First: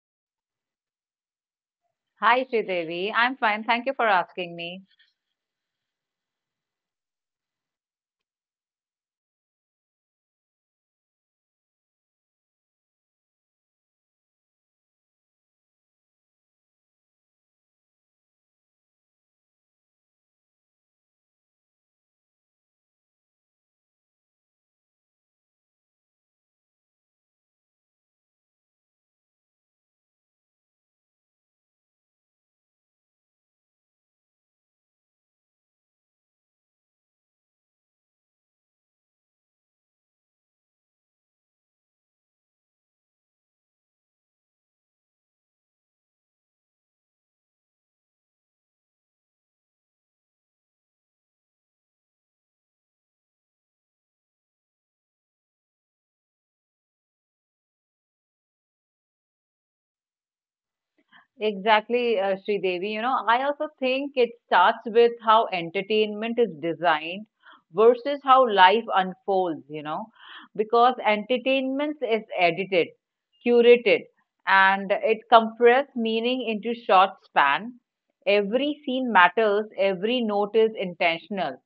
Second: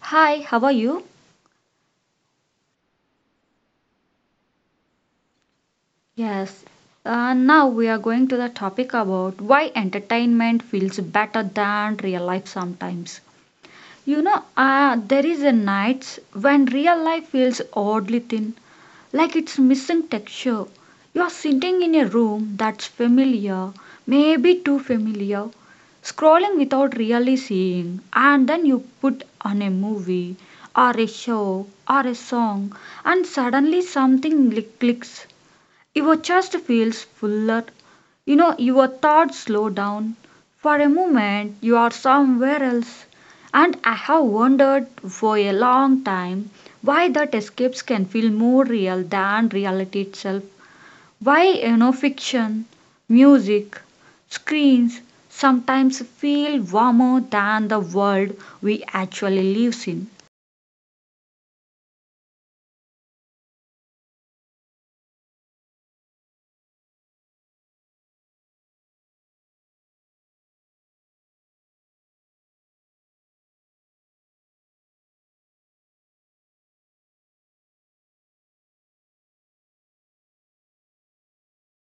Hi, how are you? Hi, Sridevi. I'm fine. Thank you for asking me. Yes. Now we are going to the topic about why entertainment feels better than real life sometimes. There is a nights when real life feels oddly thin, like it's missing texture. You're sitting in a room that's familiar, maybe too familiar, scrolling without really seeing, and then you put on a movie or a show or a song, and suddenly clicks. Your chest feels fuller. You know, your thoughts slow down. For a moment, you are somewhere else. And I have wondered for a long time why that escapes can feel more real than reality itself. Why, fiction, music, screens sometimes feel warmer than the world we actually live in. Exactly, Sridevi. I also think it starts with how entertainment is designed versus how life unfolds, because entertainment is edited, curated, and it compresses meaning into short span. Every scene matters, every note is intentional.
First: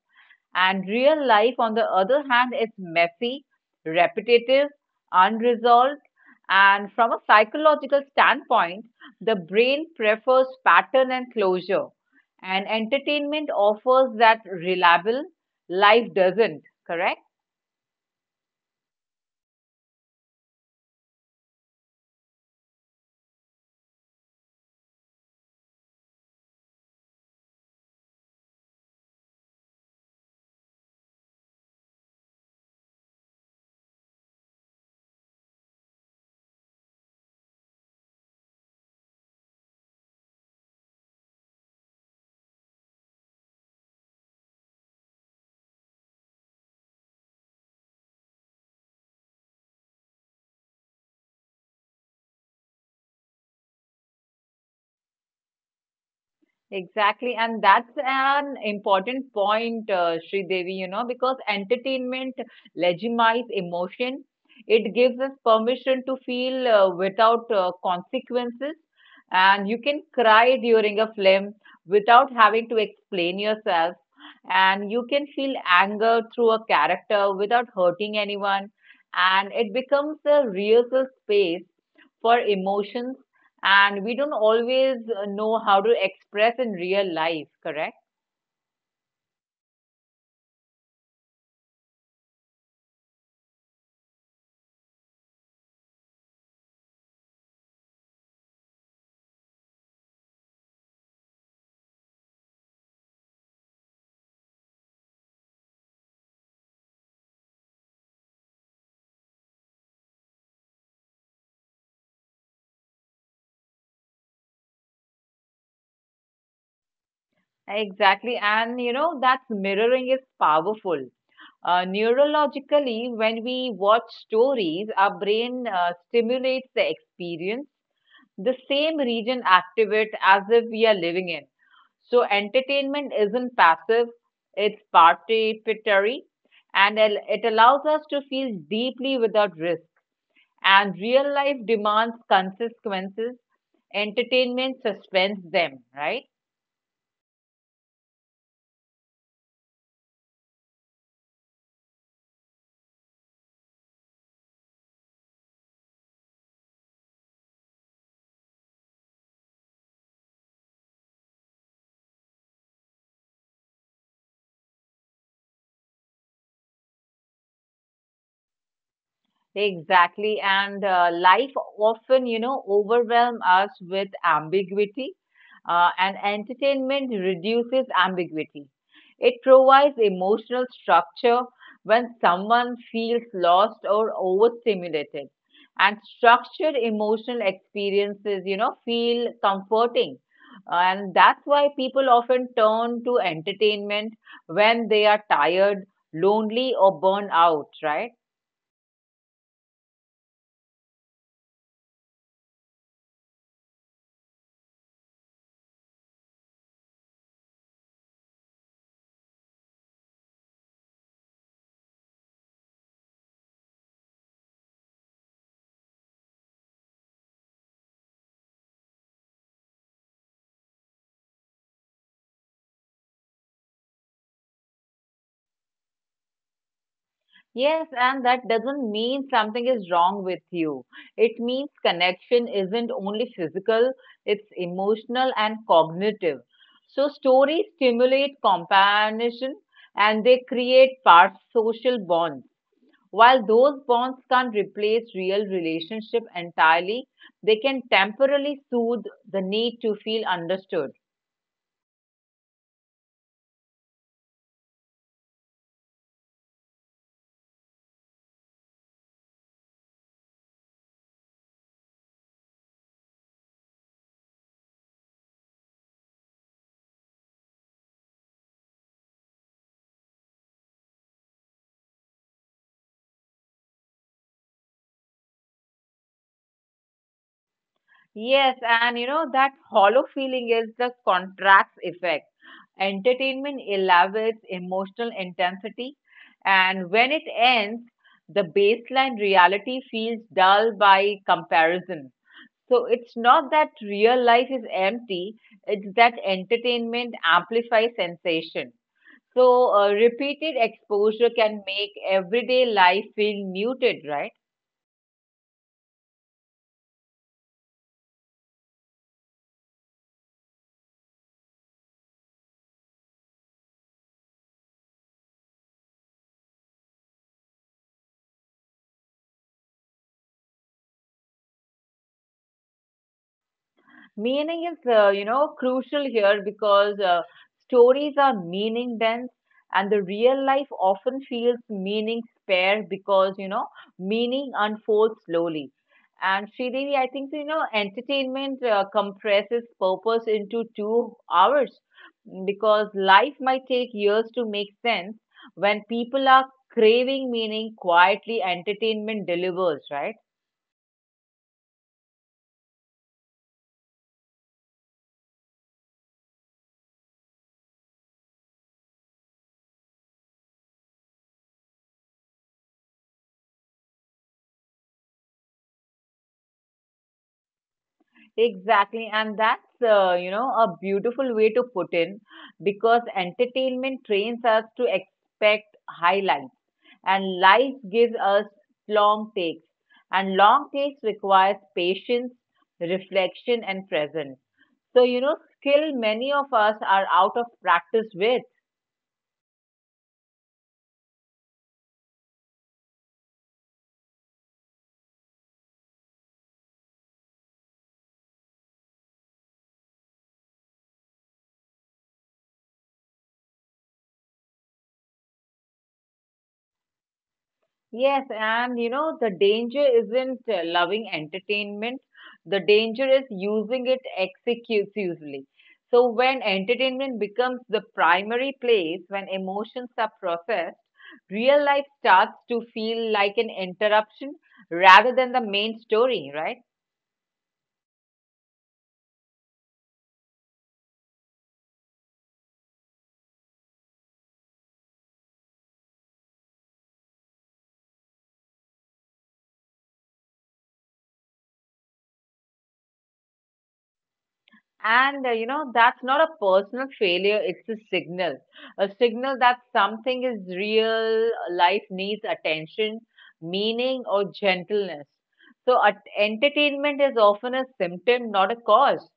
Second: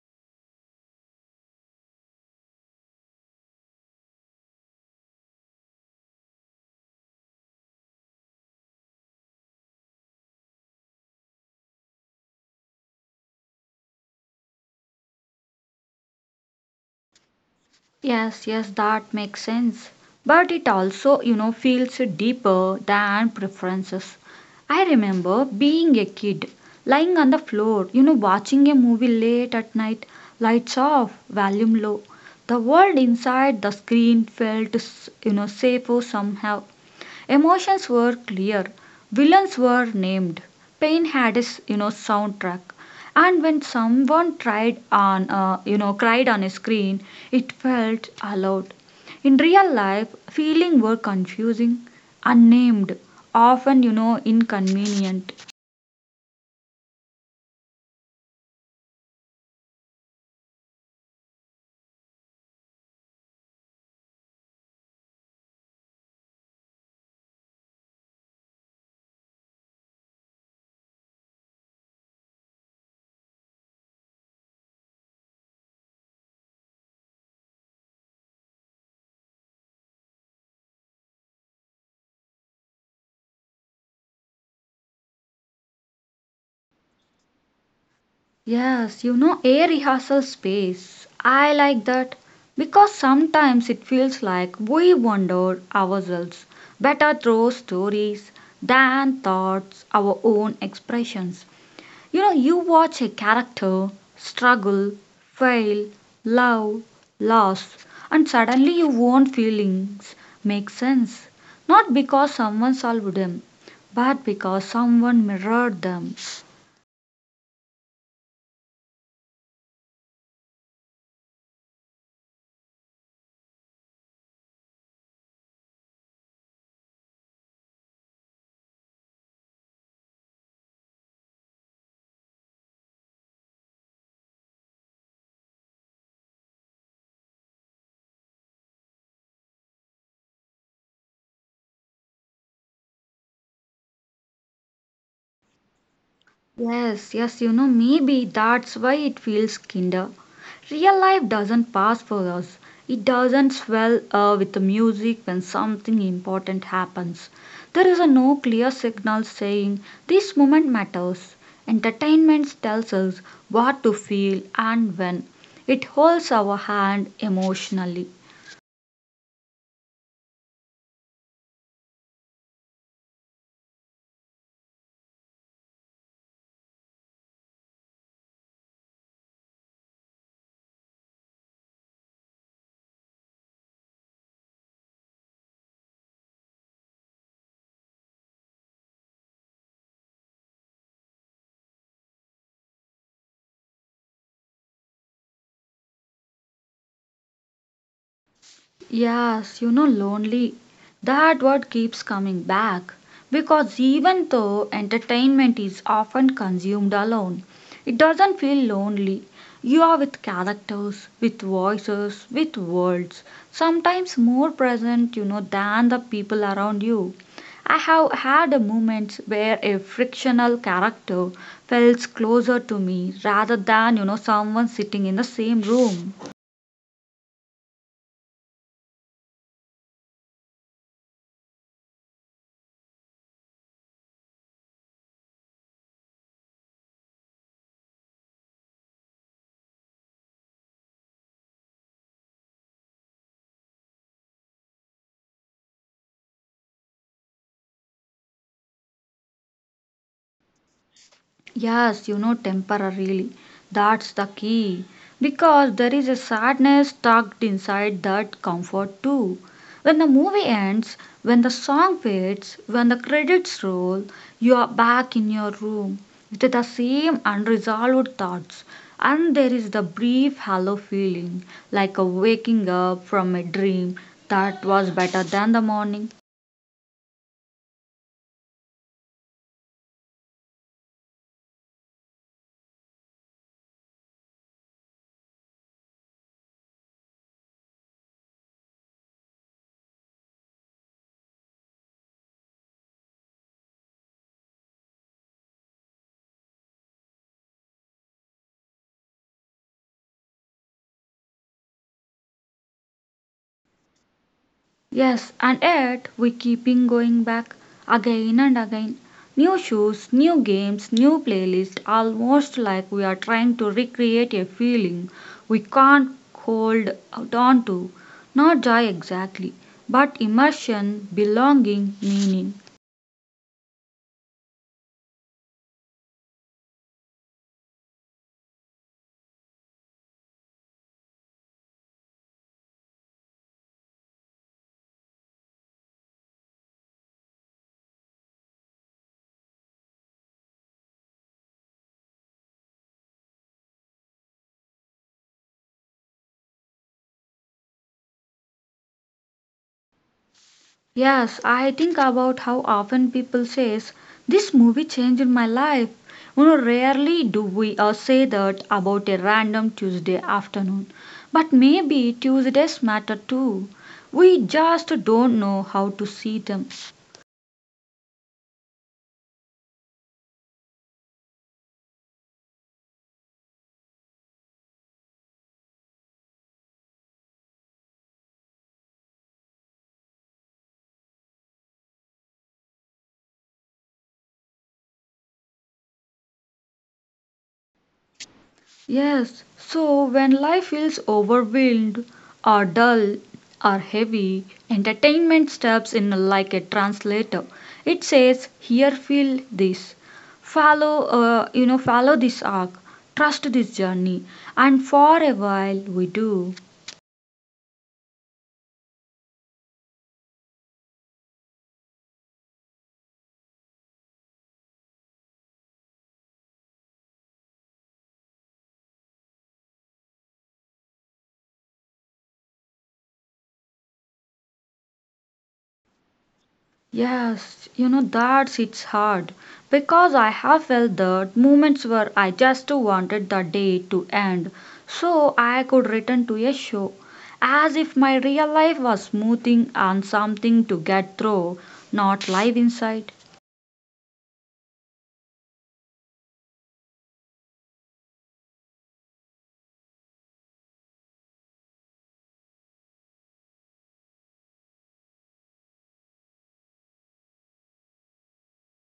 And real life, on the other hand, is messy, repetitive, unresolved, and from a psychological standpoint, the brain prefers pattern and closure, and entertainment offers that reliable life doesn't, correct? Yes, yes, that makes sense. But it also, you know, feels deeper than preferences. I remember being a kid, lying on the floor, you know, watching a movie late at night, lights off, volume low. The world inside the screen felt, you know, safer somehow. Emotions were clear, villains were named, pain had its you know soundtrack, and when someone tried on you know cried on a screen, it felt allowed. In real life, feeling were confusing, unnamed, often you know inconvenient. Exactly, and that's an important point, Sridevi, because entertainment legitimizes emotion. It gives us permission to feel without consequences, and you can cry during a film without having to explain yourself, and you can feel anger through a character without hurting anyone, and it becomes a rehearsal space for emotions and we don't always know how to express in real life, correct? Yes, you know, a rehearsal space. I like that because sometimes it feels like we wonder ourselves better through stories than thoughts, our own expressions. You know, you watch a character struggle, fail, love, loss, and suddenly your own feelings make sense. Not because someone solved them, but because someone mirrored them. Exactly. And that's mirroring is powerful. Neurologically, when we watch stories, our brain stimulates the experience the same region activate as if we are living in. So entertainment isn't passive, it's participatory and it allows us to feel deeply without risk. And real life demands consequences, entertainment suspends them, right? Yes, yes, you know, maybe that's why it feels kinder. Real life doesn't pass for us. It doesn't swell with the music when something important happens. There is a no clear signal saying this moment matters. Entertainment tells us what to feel and when. It holds our hand emotionally. Exactly. And life often, overwhelm us with ambiguity, and entertainment reduces ambiguity. It provides emotional structure when someone feels lost or overstimulated. And structured emotional experiences, feel comforting. And that's why people often turn to entertainment when they are tired, lonely, or burned out, right? Yes, you know, lonely. That word keeps coming back because even though entertainment is often consumed alone, it doesn't feel lonely. You are with characters, with voices, with words, sometimes more present, you know, than the people around you. I have had moments where a fictional character felt closer to me rather than, you know, someone sitting in the same room. Yes, and that doesn't mean something is wrong with you. It means connection isn't only physical, it's emotional and cognitive. So, stories stimulate companionship and they create part social bonds. While those bonds can't replace real relationship entirely, they can temporarily soothe the need to feel understood. Yes, you know, temporarily. That's the key. Because there is a sadness tucked inside that comfort too. When the movie ends, when the song fades, when the credits roll, you are back in your room with the same unresolved thoughts. And there is the brief hollow feeling, like a waking up from a dream that was better than the morning. Yes, and you know that hollow feeling is the contrast effect. Entertainment elevates emotional intensity, and when it ends, the baseline reality feels dull by comparison. So it's not that real life is empty, it's that entertainment amplifies sensation. So repeated exposure can make everyday life feel muted, right? Yes, and yet we keeping going back again and again. New shoes, new games, new playlist, almost like we are trying to recreate a feeling we can't hold out on to. Not joy exactly, but immersion, belonging, meaning. Meaning is, crucial here because stories are meaning dense and the real life often feels meaning spare because, meaning unfolds slowly. And Sridevi, I think, entertainment compresses purpose into 2 hours because life might take years to make sense when people are craving meaning quietly, entertainment delivers, right? Yes, I think about how often people says this movie changed my life. You know, rarely do we say that about a random Tuesday afternoon. But maybe Tuesdays matter too. We just don't know how to see them. Exactly, and that's a beautiful way to put in because entertainment trains us to expect highlights, and life gives us long takes, and long takes requires patience, reflection, and presence. So you know skill many of us are out of practice with. Yes, so when life feels overwhelmed or dull or heavy, entertainment steps in like a translator. It says, "Here feel this, follow this arc, trust this journey," and for a while we do. Yes, and the danger isn't loving entertainment. The danger is using it excessively. So when entertainment becomes the primary place, when emotions are processed, real life starts to feel like an interruption rather than the main story, right? Yes, you know, that's it's hard because I have felt that moments where I just wanted the day to end so I could return to a show, as if my real life was smoothing on something to get through, not live inside. And that's not a personal failure, it's a signal. A signal that something is real, life needs attention, meaning, or gentleness. So, entertainment is often a symptom, not a cause.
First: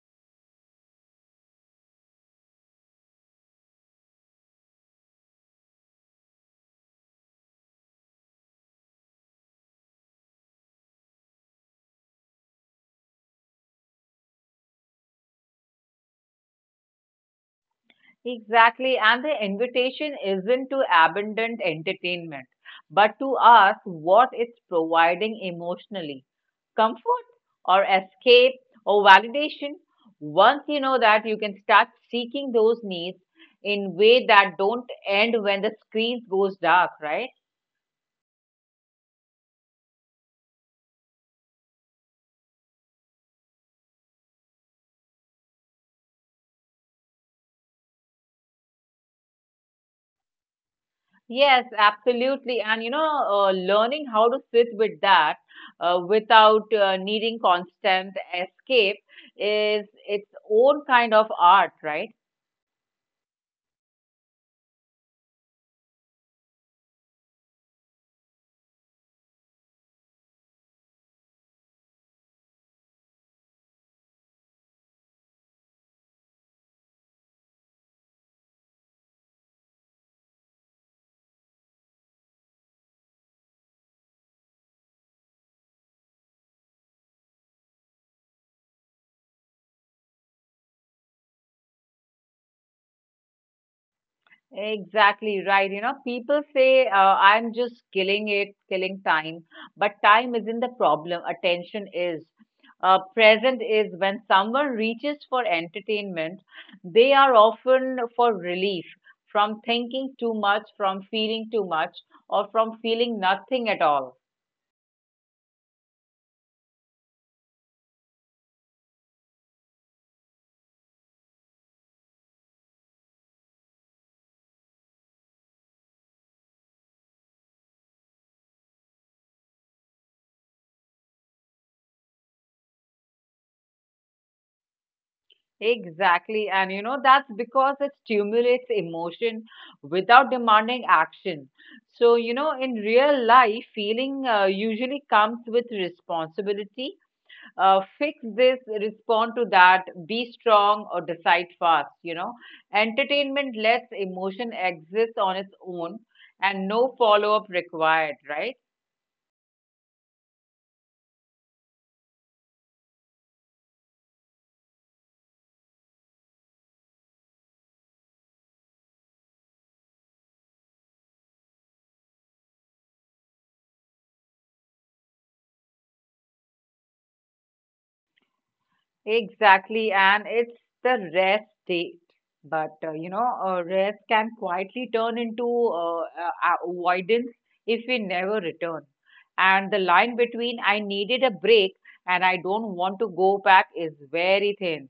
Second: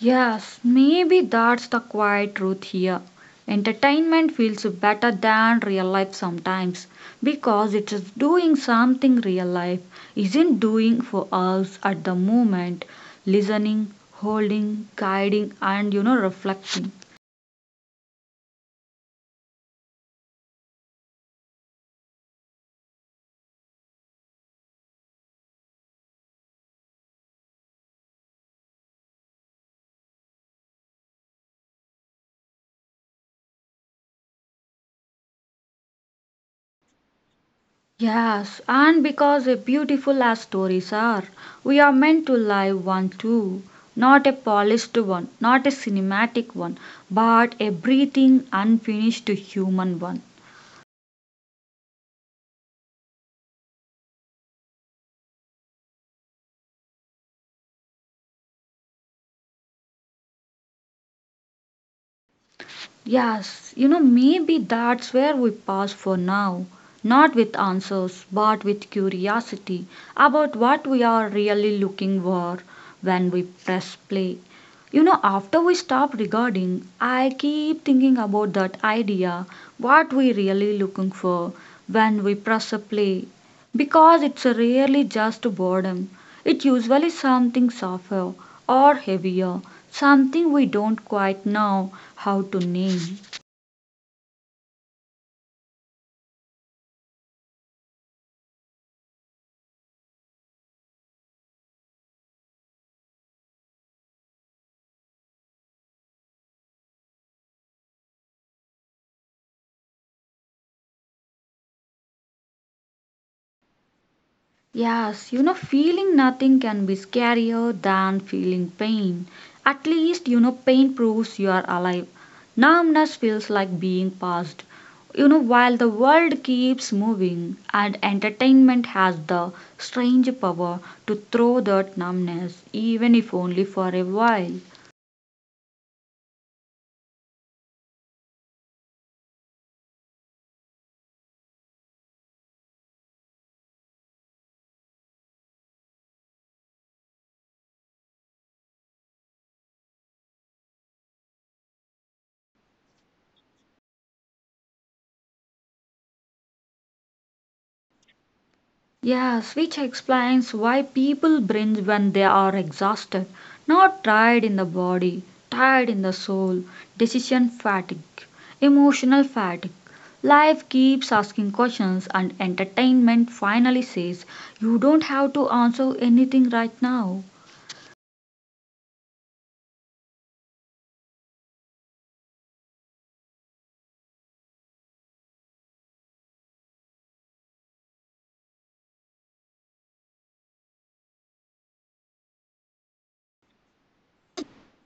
Yes, maybe that's the quiet truth here. Entertainment feels better than real life sometimes because it is doing something real life isn't doing for us at the moment listening, holding, guiding, and you know, reflecting. Exactly. And the invitation isn't to abandon entertainment, but to ask what it's providing emotionally. Comfort or escape or validation once you know that you can start seeking those needs in way that don't end when the screen goes dark, right? Yes, and because a beautiful as stories are, we are meant to live one too. Not a polished one, not a cinematic one, but a breathing, unfinished human one. Yes, absolutely. And learning how to sit with that without needing constant escape is its own kind of art, right? Yes, you know, maybe that's where we pause for now. Not with answers, but with curiosity about what we are really looking for when we press play. You know, after we stop recording, I keep thinking about that idea what we really looking for when we press a play because it's rarely just boredom. It usually something softer or heavier, something we don't quite know how to name. Exactly right. You know, people say, I'm just killing time. But time isn't the problem. Attention is. Present is when someone reaches for entertainment, they are often for relief from thinking too much, from feeling too much, or from feeling nothing at all. Yes, you know, feeling nothing can be scarier than feeling pain. At least, you know, pain proves you are alive. Numbness feels like being past. You know, while the world keeps moving and entertainment has the strange power to throw that numbness, even if only for a while. Exactly. And you know, that's because it stimulates emotion without demanding action. So, in real life, feeling usually comes with responsibility. Fix this, respond to that, be strong, or decide fast. You know, entertainment lets emotion exist on its own and no follow up required, right? Yes, which explains why people binge when they are exhausted, not tired in the body, tired in the soul, decision fatigue, emotional fatigue. Life keeps asking questions, and entertainment finally says, you don't have to answer anything right now. Exactly, and it's the rest state. But rest can quietly turn into avoidance if we never return. And the line between I needed a break and I don't want to go back is very thin.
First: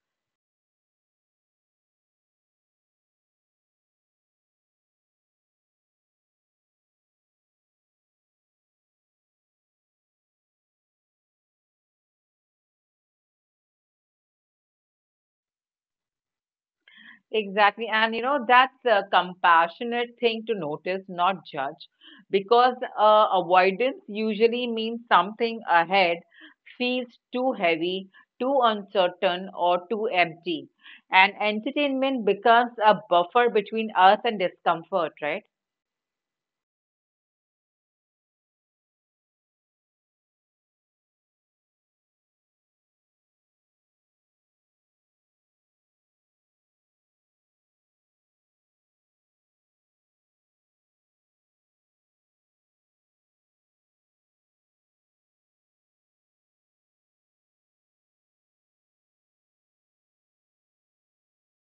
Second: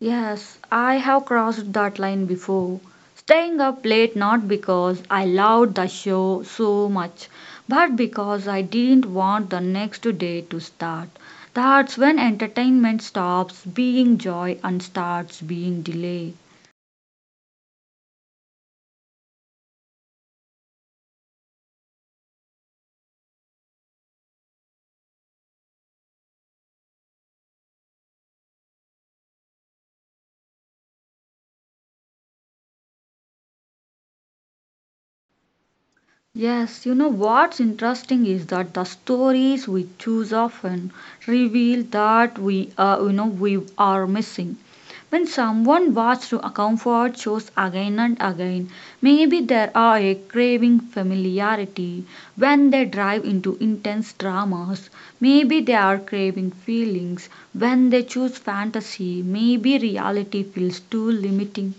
Yes, I have crossed that line before. Staying up late not because I loved the show so much, but because I didn't want the next day to start. That's when entertainment stops being joy and starts being delay. Exactly. And you know, that's a compassionate thing to notice, not judge, because avoidance usually means something ahead feels too heavy, too uncertain, or too empty. And entertainment becomes a buffer between us and discomfort, right? Yes, you know what's interesting is that the stories we choose often reveal that we are missing. When someone watched a comfort shows again and again, maybe there are a craving familiarity. When they drive into intense dramas, maybe they are craving feelings. When they choose fantasy, maybe reality feels too limiting.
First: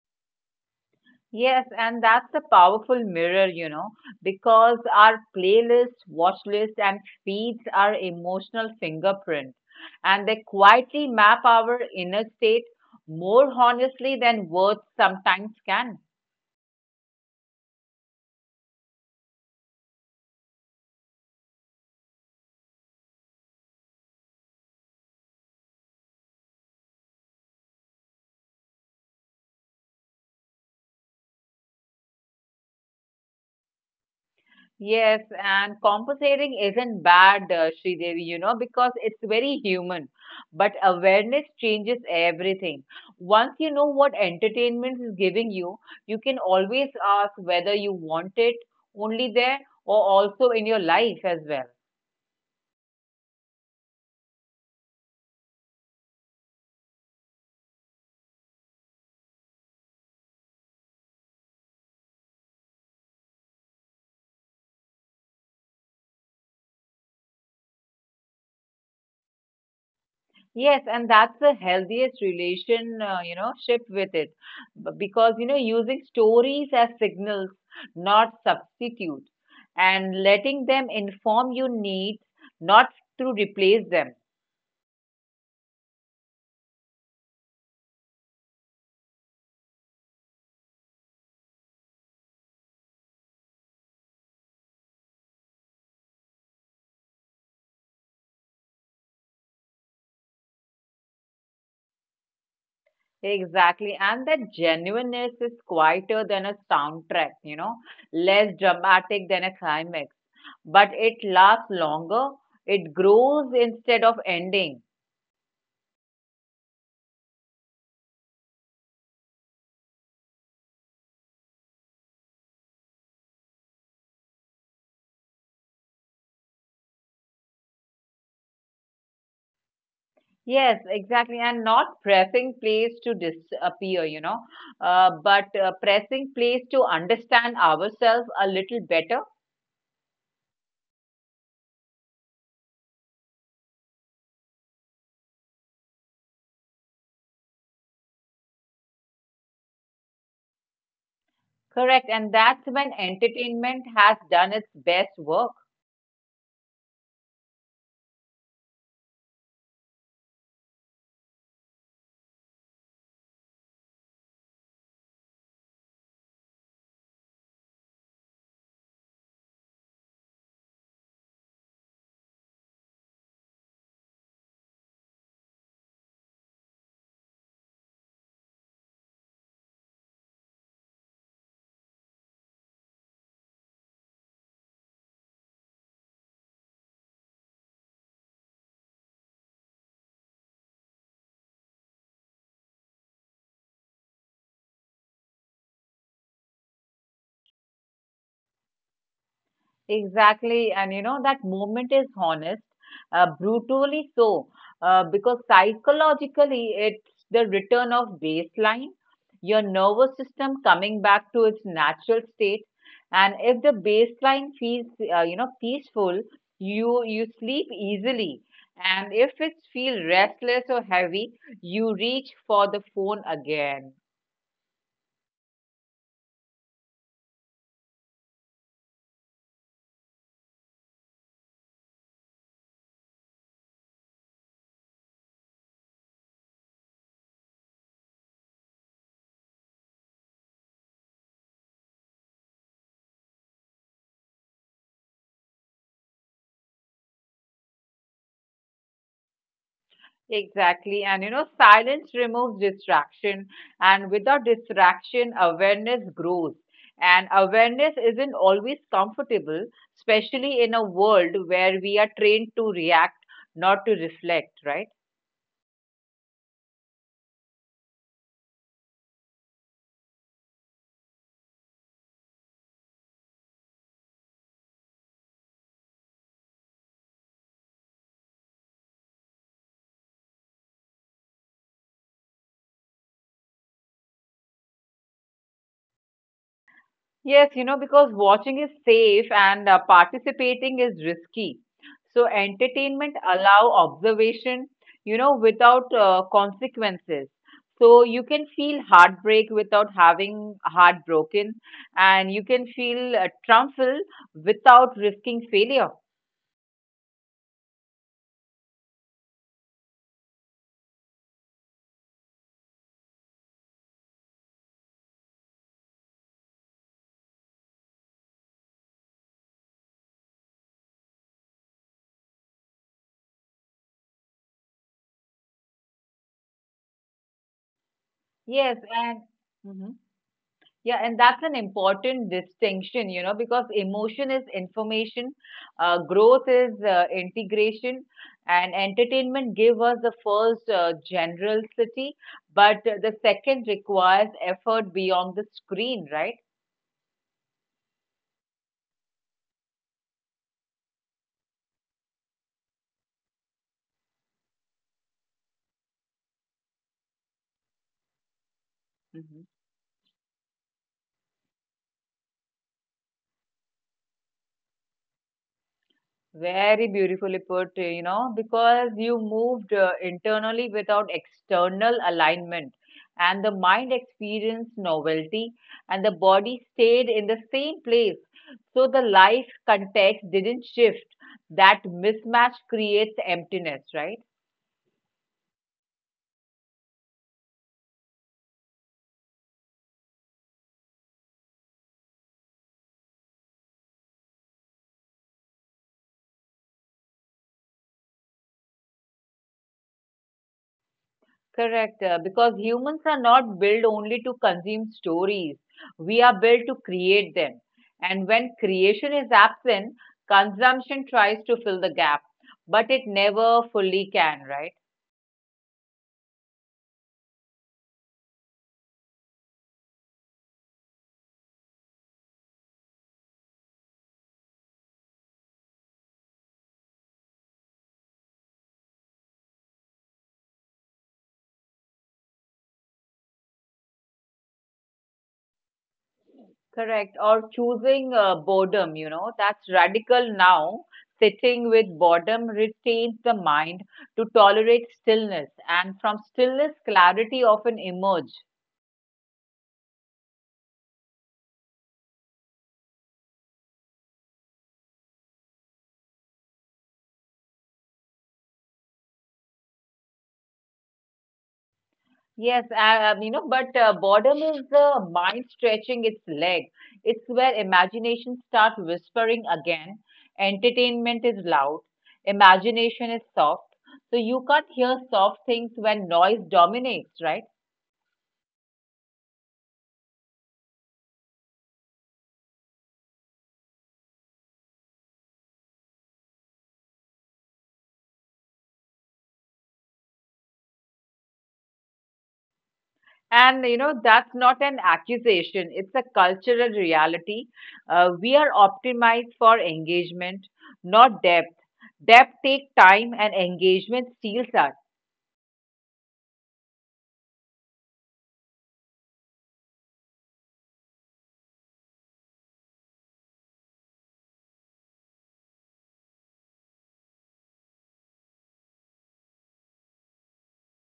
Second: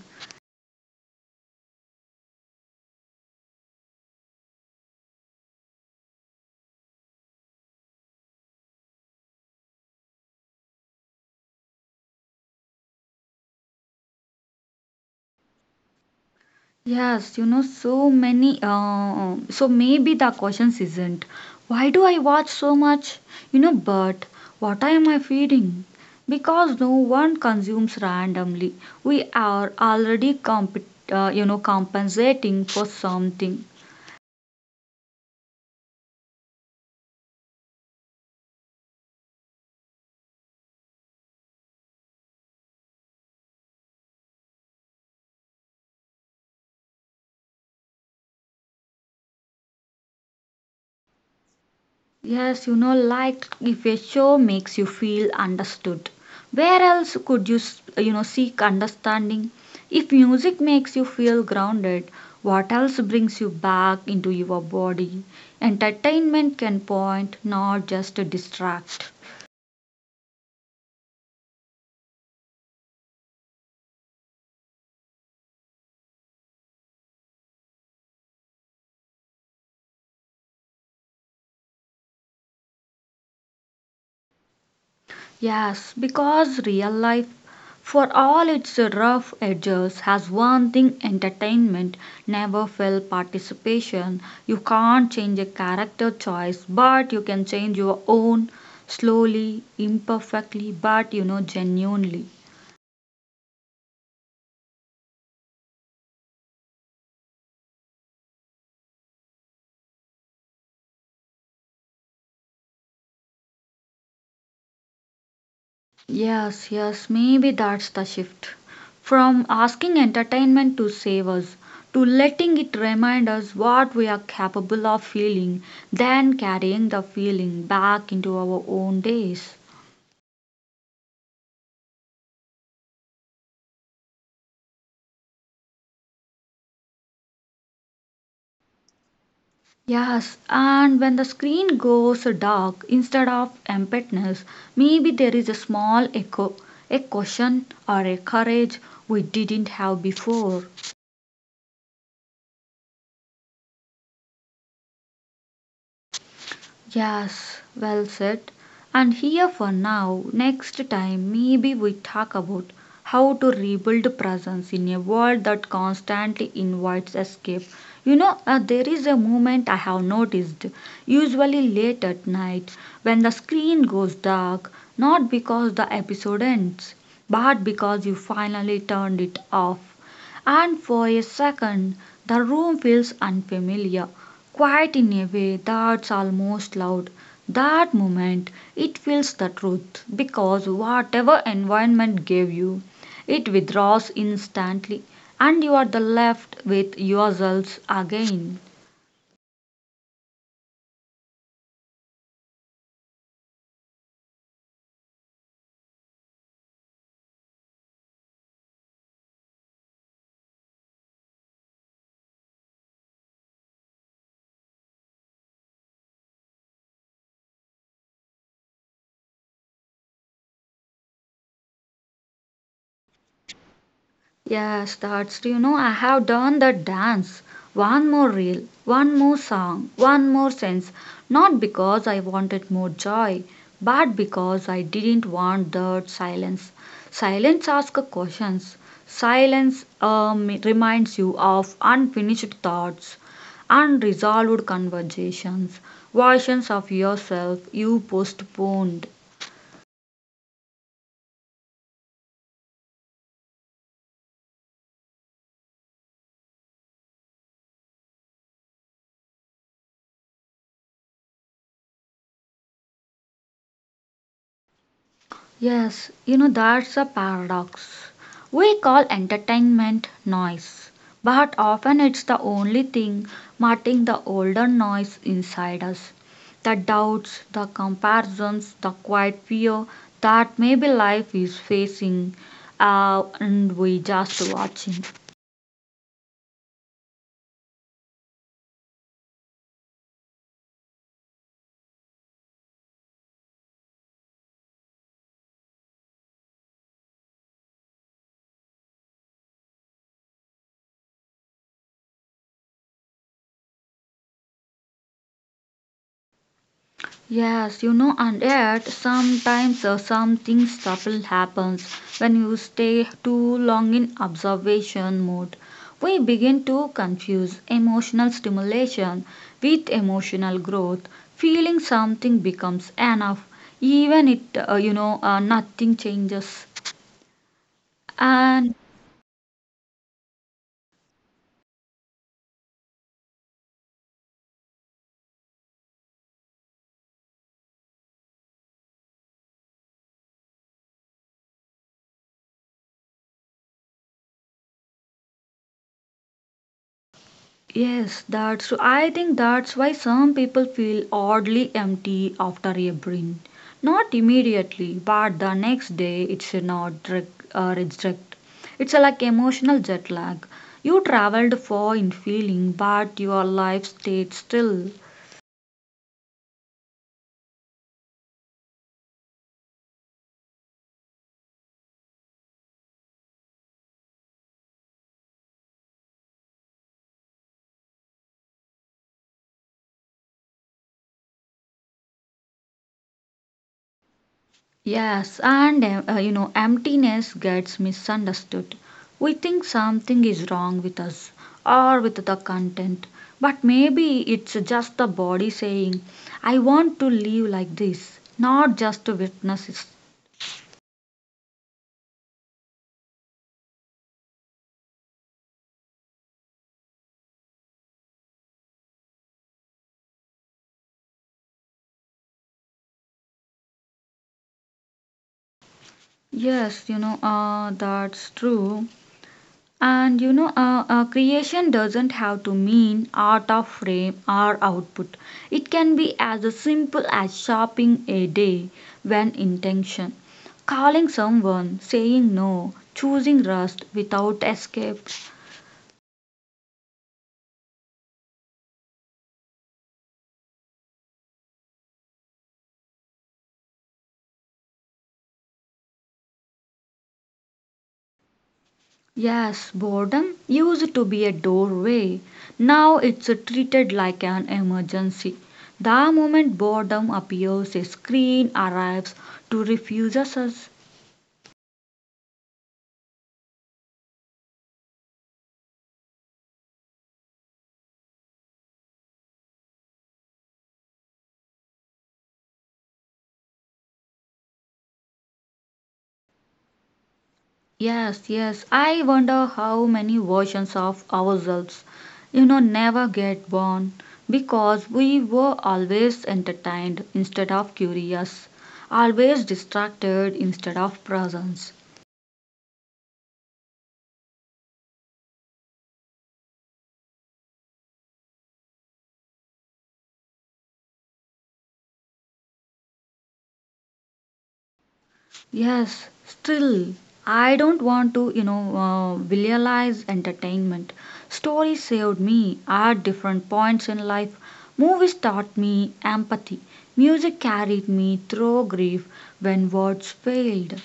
Yes, and that's a powerful mirror, because our playlist, watch list, and feeds are emotional fingerprint, and they quietly map our inner state more honestly than words sometimes can. Yes, you know, so many. So maybe the question isn't why do I watch so much? You know, but what am I feeding? Because no one consumes randomly. We are already compensating for something. Yes, and compensating isn't bad, Sridevi, because it's very human. But awareness changes everything. Once you know what entertainment is giving you, you can always ask whether you want it only there or also in your life as well. Yes, you know, like if a show makes you feel understood, where else could you seek understanding? If music makes you feel grounded, what else brings you back into your body? Entertainment can point, not just distract. Yes, and that's the healthiest relation, ship with it. Because, using stories as signals, not substitute, and letting them inform your needs, not to replace them. Yes, because real life, for all its rough edges, has one thing entertainment never fail participation. You can't change a character choice, but you can change your own slowly, imperfectly, but you know, genuinely. Exactly. And that genuineness is quieter than a soundtrack, less dramatic than a climax, but it lasts longer, it grows instead of ending. Yes, yes, maybe that's the shift. From asking entertainment to save us, to letting it remind us what we are capable of feeling, then carrying the feeling back into our own days. Yes, exactly. And not pressing place to disappear, but pressing place to understand ourselves a little better. Yes, and when the screen goes dark instead of emptiness, maybe there is a small echo, a caution or a courage we didn't have before. Correct. And that's when entertainment has done its best work. Yes, well said. And here for now, next time maybe we talk about how to rebuild presence in a world that constantly invites escape. There is a moment I have noticed, usually late at night, when the screen goes dark, not because the episode ends, but because you finally turned it off and for a second the room feels unfamiliar, quiet in a way that's almost loud. That moment, it feels the truth because whatever environment gave you, it withdraws instantly, and you are the left with yourselves again. Exactly, and you know that moment is honest, brutally so, because psychologically it's the return of baseline, your nervous system coming back to its natural state, and if the baseline feels peaceful, you sleep easily, and if it feels restless or heavy, you reach for the phone again. Yes, that's you know I have done the dance. One more reel, one more song, one more sense. Not because I wanted more joy, but because I didn't want that silence. Silence asks questions. Silence reminds you of unfinished thoughts, unresolved conversations, versions of yourself you postponed. Exactly. And you know, silence removes distraction, and without distraction, awareness grows. And awareness isn't always comfortable, especially in a world where we are trained to react, not to reflect, right? Yes, you know, that's a paradox. We call entertainment noise, but often it's the only thing marking the older noise inside us. The doubts, the comparisons, the quiet fear that maybe life is facing, and we just watching. Yes, because watching is safe and participating is risky. So entertainment allow observation, without consequences. So you can feel heartbreak without having heartbroken, and you can feel triumphal without risking failure. Yes, you know, and yet sometimes something subtle happens when you stay too long in observation mode. We begin to confuse emotional stimulation with emotional growth. Feeling something becomes enough, even nothing changes. Yes, And and Mhm. Yeah, and that's an important distinction, because emotion is information, growth is integration, and entertainment give us the first general but the second requires effort beyond the screen, right? yes, that's true. I think that's why some people feel oddly empty after a brain. Not immediately, but the next day it's not drag, reject. It's a, like emotional jet lag. You traveled far in feeling, but your life stayed still. Very beautifully put, because you moved internally without external alignment, and the mind experienced novelty, and the body stayed in the same place. So the life context didn't shift. That mismatch creates emptiness, right? Yes, and emptiness gets misunderstood. We think something is wrong with us or with the content, but maybe it's just the body saying, I want to live like this, not just to witness it. Correct, because humans are not built only to consume stories. We are built to create them. And when creation is absent, consumption tries to fill the gap, but it never fully can, right? Yes, that's true. And you know, creation doesn't have to mean art of frame or output. It can be as simple as shopping a day when intention, calling someone, saying no, choosing rest without escape. Correct. Or choosing boredom, you know, that's radical now. Sitting with boredom retains the mind to tolerate stillness, and from stillness, clarity often emerge. Yes, boredom used to be a doorway. Now it's treated like an emergency. The moment boredom appears, a screen arrives to refuse us. Yes, I, you know, but boredom is the mind stretching its leg. It's where imagination starts whispering again. Entertainment is loud, imagination is soft. So you can't hear soft things when noise dominates, right? Yes, yes. I wonder how many versions of ourselves, you know, never get born because we were always entertained instead of curious, always distracted instead of present. And you know, that's not an accusation, it's a cultural reality. We are optimized for engagement, not depth. Depth takes time and engagement steals us. Yes, still, I don't want to visualize entertainment. Stories saved me at different points in life. Movies taught me empathy. Music carried me through grief when words failed.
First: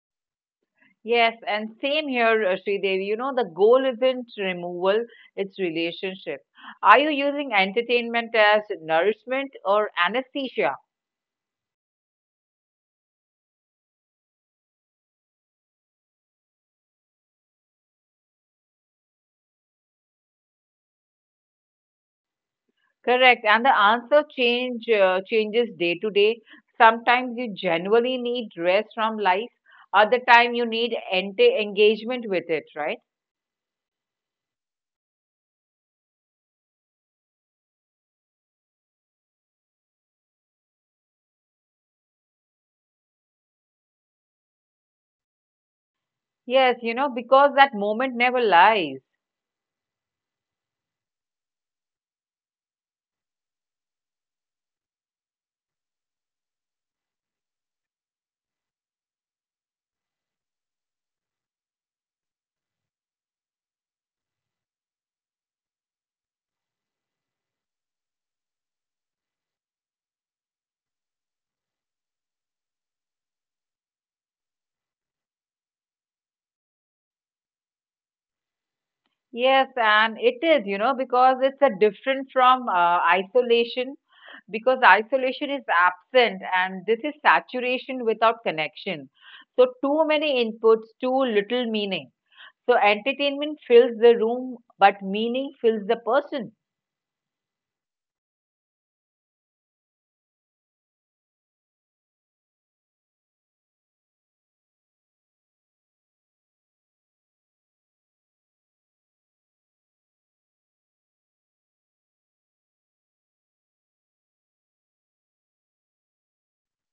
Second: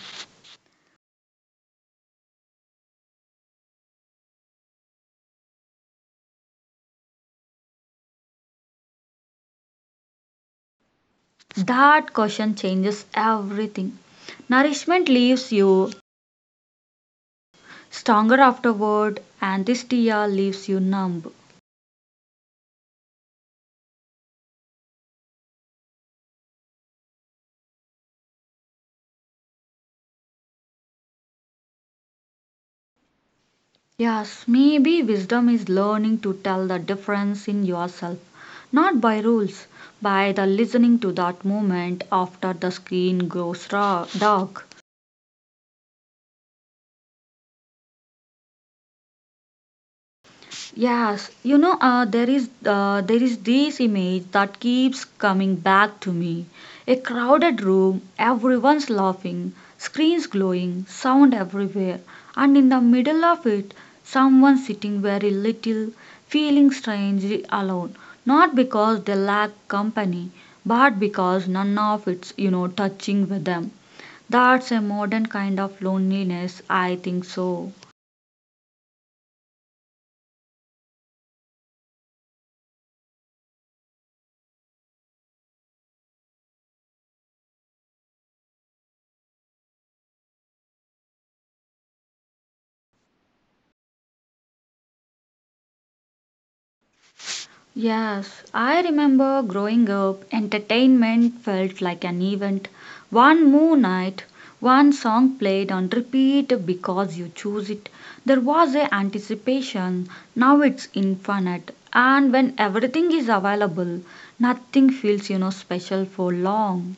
Yes, and same here, Sridevi. You know, the goal isn't removal, it's relationship. Are you using entertainment as nourishment or anesthesia? That question changes everything. Nourishment leaves you stronger afterward, anesthesia leaves you numb. Correct. And the answer changes day to day. Sometimes you genuinely need rest from life. Other time you need ente engagement with it, right? Yes, maybe wisdom is learning to tell the difference in yourself, not by rules, by the listening to that moment after the screen grows dark. Yes, you know, because that moment never lies. Yes, there is there is this image that keeps coming back to me. A crowded room, everyone's laughing, screens glowing, sound everywhere, and in the middle of it, someone sitting very little, feeling strangely alone, not because they lack company, but because none of it's touching with them. That's a modern kind of loneliness, I think so. Yes, and it is, because it's a different from isolation, because isolation is absent and this is saturation without connection. So, too many inputs, too little meaning. So, entertainment fills the room, but meaning fills the person. Yes, I remember growing up, entertainment felt like an event. One moon night, one song played on repeat because you choose it. There was a anticipation. Now it's infinite. And when everything is available, nothing feels special for long.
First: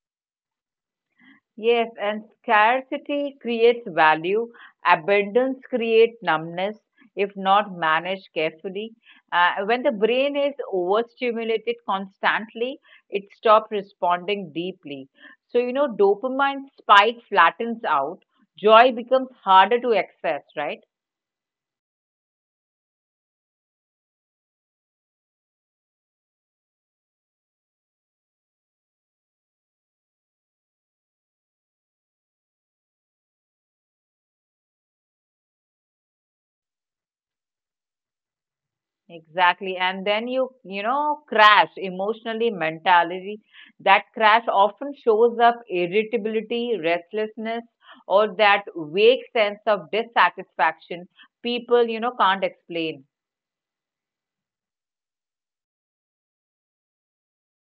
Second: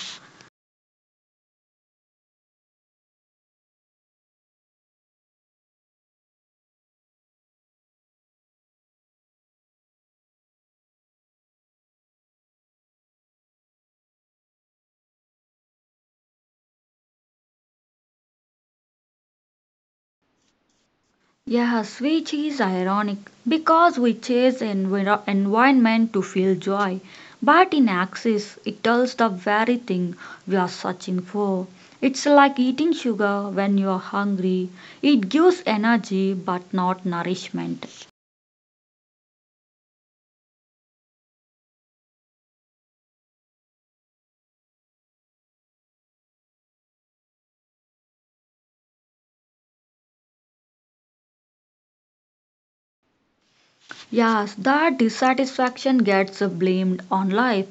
Yes, and scarcity creates value, abundance creates numbness if not managed carefully. When the brain is overstimulated constantly, it stops responding deeply. So, dopamine spike flattens out, joy becomes harder to access, right? Yes, which is ironic because we chase environment to feel joy, but in axis it tells the very thing we are searching for. It's like eating sugar when you are hungry. It gives energy but not nourishment. Exactly. And then you crash emotionally, mentality. That crash often shows up irritability, restlessness, or that vague sense of dissatisfaction people, can't explain. Yes, that dissatisfaction gets blamed on life.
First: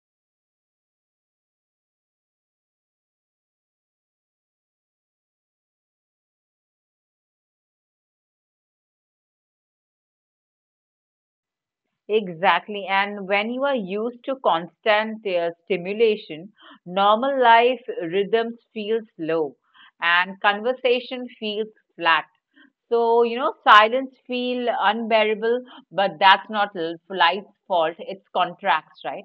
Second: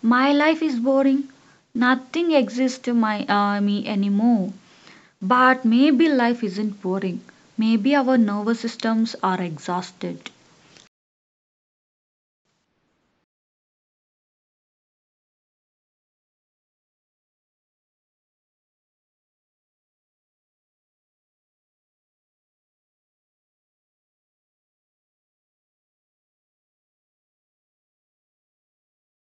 My life is boring. Nothing exists to my me anymore. But maybe life isn't boring. Maybe our nervous systems are exhausted. Exactly. And when you are used to constant stimulation, normal life rhythms feel slow and conversation feels flat. So, silence feel unbearable, but that's not life's fault. It's contracts, right?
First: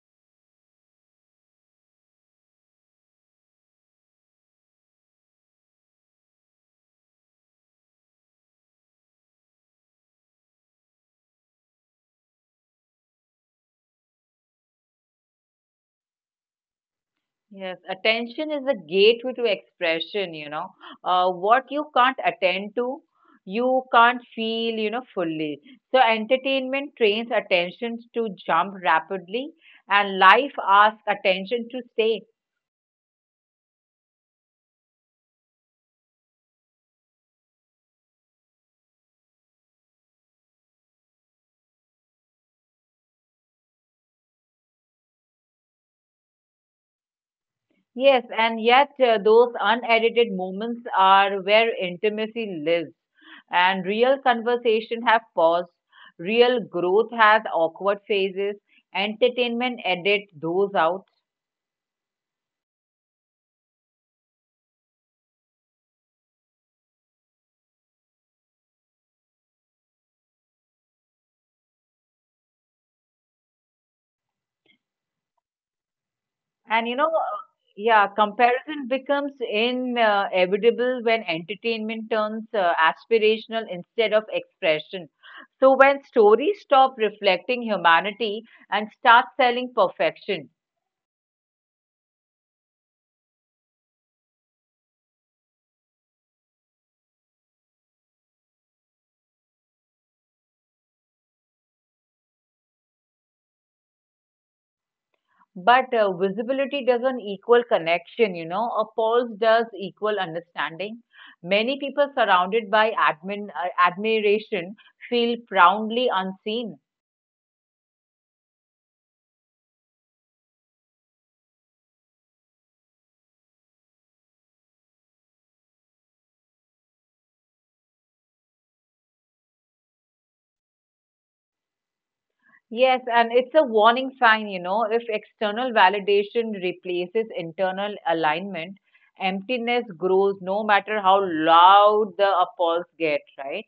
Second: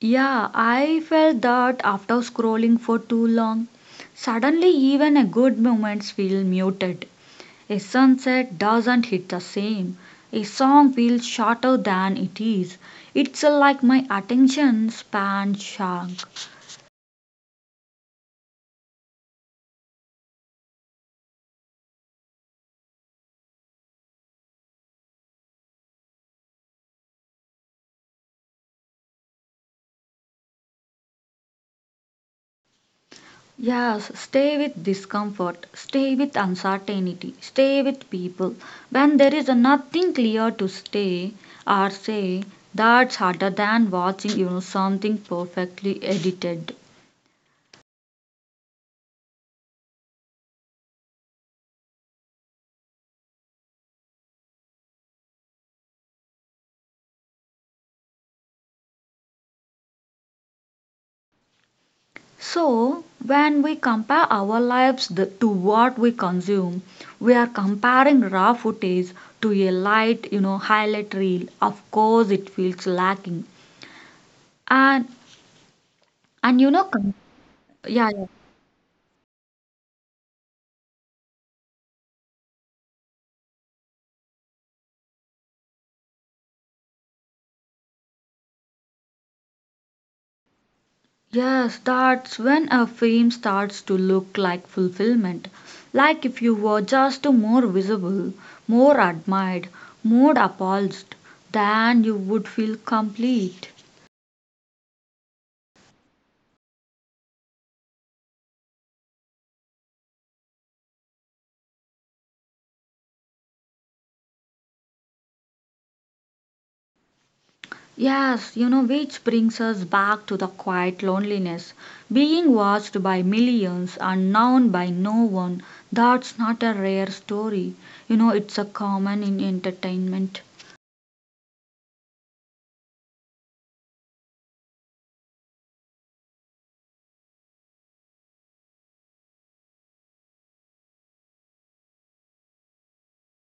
Yeah, I felt that after scrolling for too long. Suddenly, even a good moments feel muted. A sunset doesn't hit the same. A song feels shorter than it is. It's like my attention span shrunk. Yes, attention is the gateway to expression, you know. What you can't attend to, you can't feel, fully. So, entertainment trains attention to jump rapidly, and life asks attention to stay. Yes, stay with discomfort, stay with uncertainty, stay with people. When there is nothing clear to stay or say, that's harder than watching something perfectly edited. Yes, and yet those unedited moments are where intimacy lives, and real conversation have pause, real growth has awkward phases. Entertainment edit those out. So when we compare our lives the, to what we consume, we are comparing raw footage to a light, highlight reel. Of course, it feels lacking. And and you And know, com- Yeah, yeah. comparison becomes inevitable when entertainment turns aspirational instead of expression. So when stories stop reflecting humanity and start selling perfection, Yes, that's when a fame starts to look like fulfillment. Like if you were just more visible, more admired, more apologized, then you would feel complete. but visibility doesn't equal connection, a pulse does equal understanding. Many people surrounded by admiration feel profoundly unseen. Yes, you know, which brings us back to the quiet loneliness. Being watched by millions and known by no one, that's not a rare story. You know, it's a common in entertainment. Yes, and it's a warning sign, if external validation replaces internal alignment, emptiness grows no matter how loud the applause get, right?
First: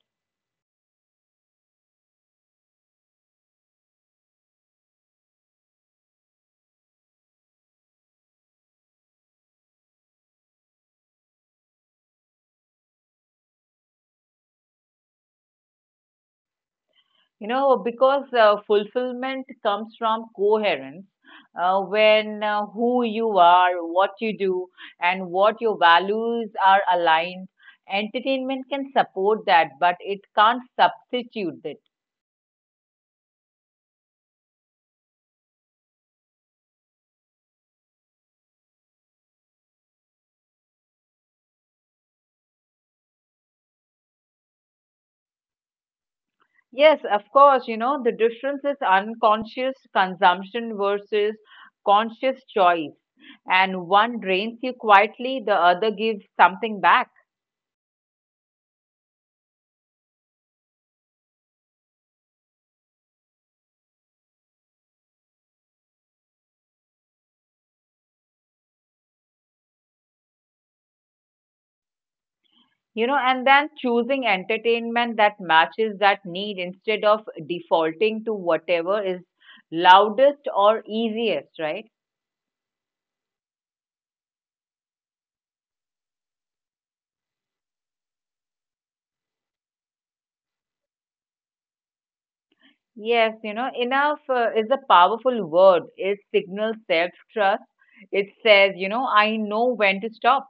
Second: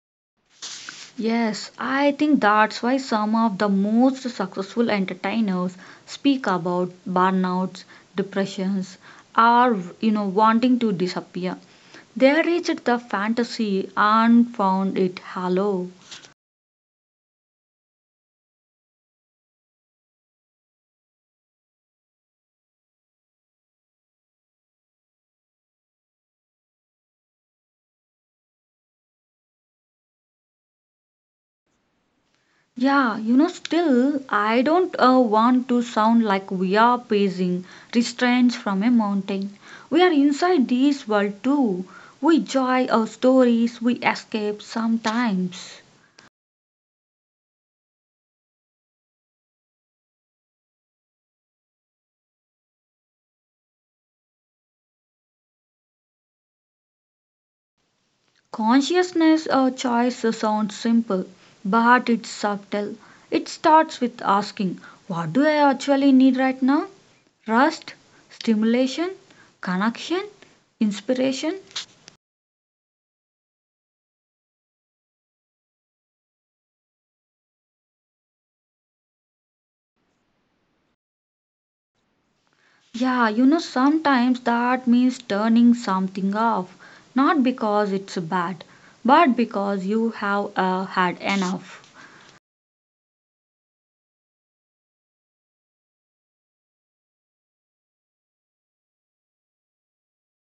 Yes, I think that's why some of the most successful entertainers speak about burnouts, depressions, or wanting to disappear. They reached the fantasy and found it hollow. You know, because fulfillment comes from coherence, when who you are, what you do, and what your values are aligned. Entertainment can support that, but it can't substitute it. Yeah, you know, still, I don't want to sound like we are pacing restraints from a mountain. We are inside this world too. We enjoy our stories, we escape sometimes. Yes, of course, the difference is unconscious consumption versus conscious choice. And one drains you quietly, the other gives something back, Consciousness choice sounds simple, but it's subtle. It starts with asking, what do I actually need right now? Rest, stimulation, connection, inspiration. And then choosing entertainment that matches that need instead of defaulting to whatever is loudest or easiest, right? Yeah, you know, sometimes that means turning something off, not because it's bad, but because you have had enough. Yes, you know, enough is a powerful word. It signals self-trust. It says, you know, I know when to stop.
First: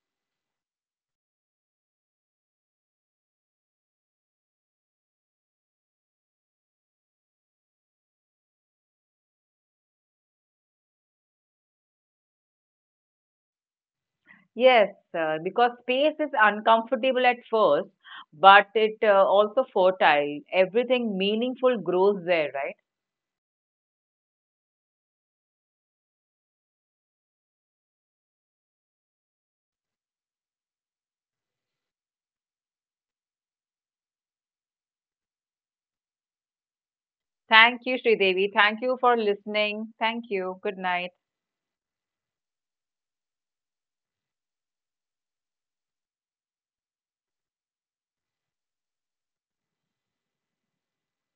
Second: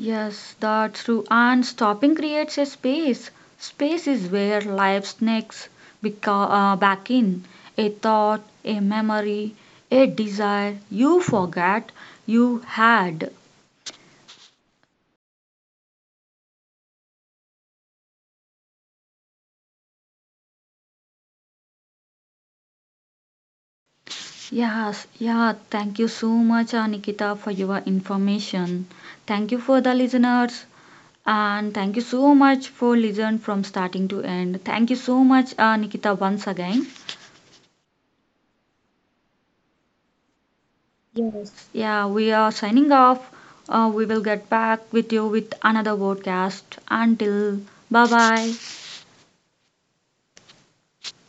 Yes, that's true. And stopping creates a space. Space is where life sneaks back in. A thought, a memory, a desire you forgot you had. Yes, because space is uncomfortable at first, but it also fertile. Everything meaningful grows there, right? Yes, yeah. Thank you so much, Nikita, for your information. Thank you for the listeners. And thank you so much for listen from starting to end. Thank you so much, Nikita, once again. Thank you, Sridevi. Thank you for listening. Thank you. Good night. Yeah, we are signing off. We will get back with you with another podcast. Until bye bye.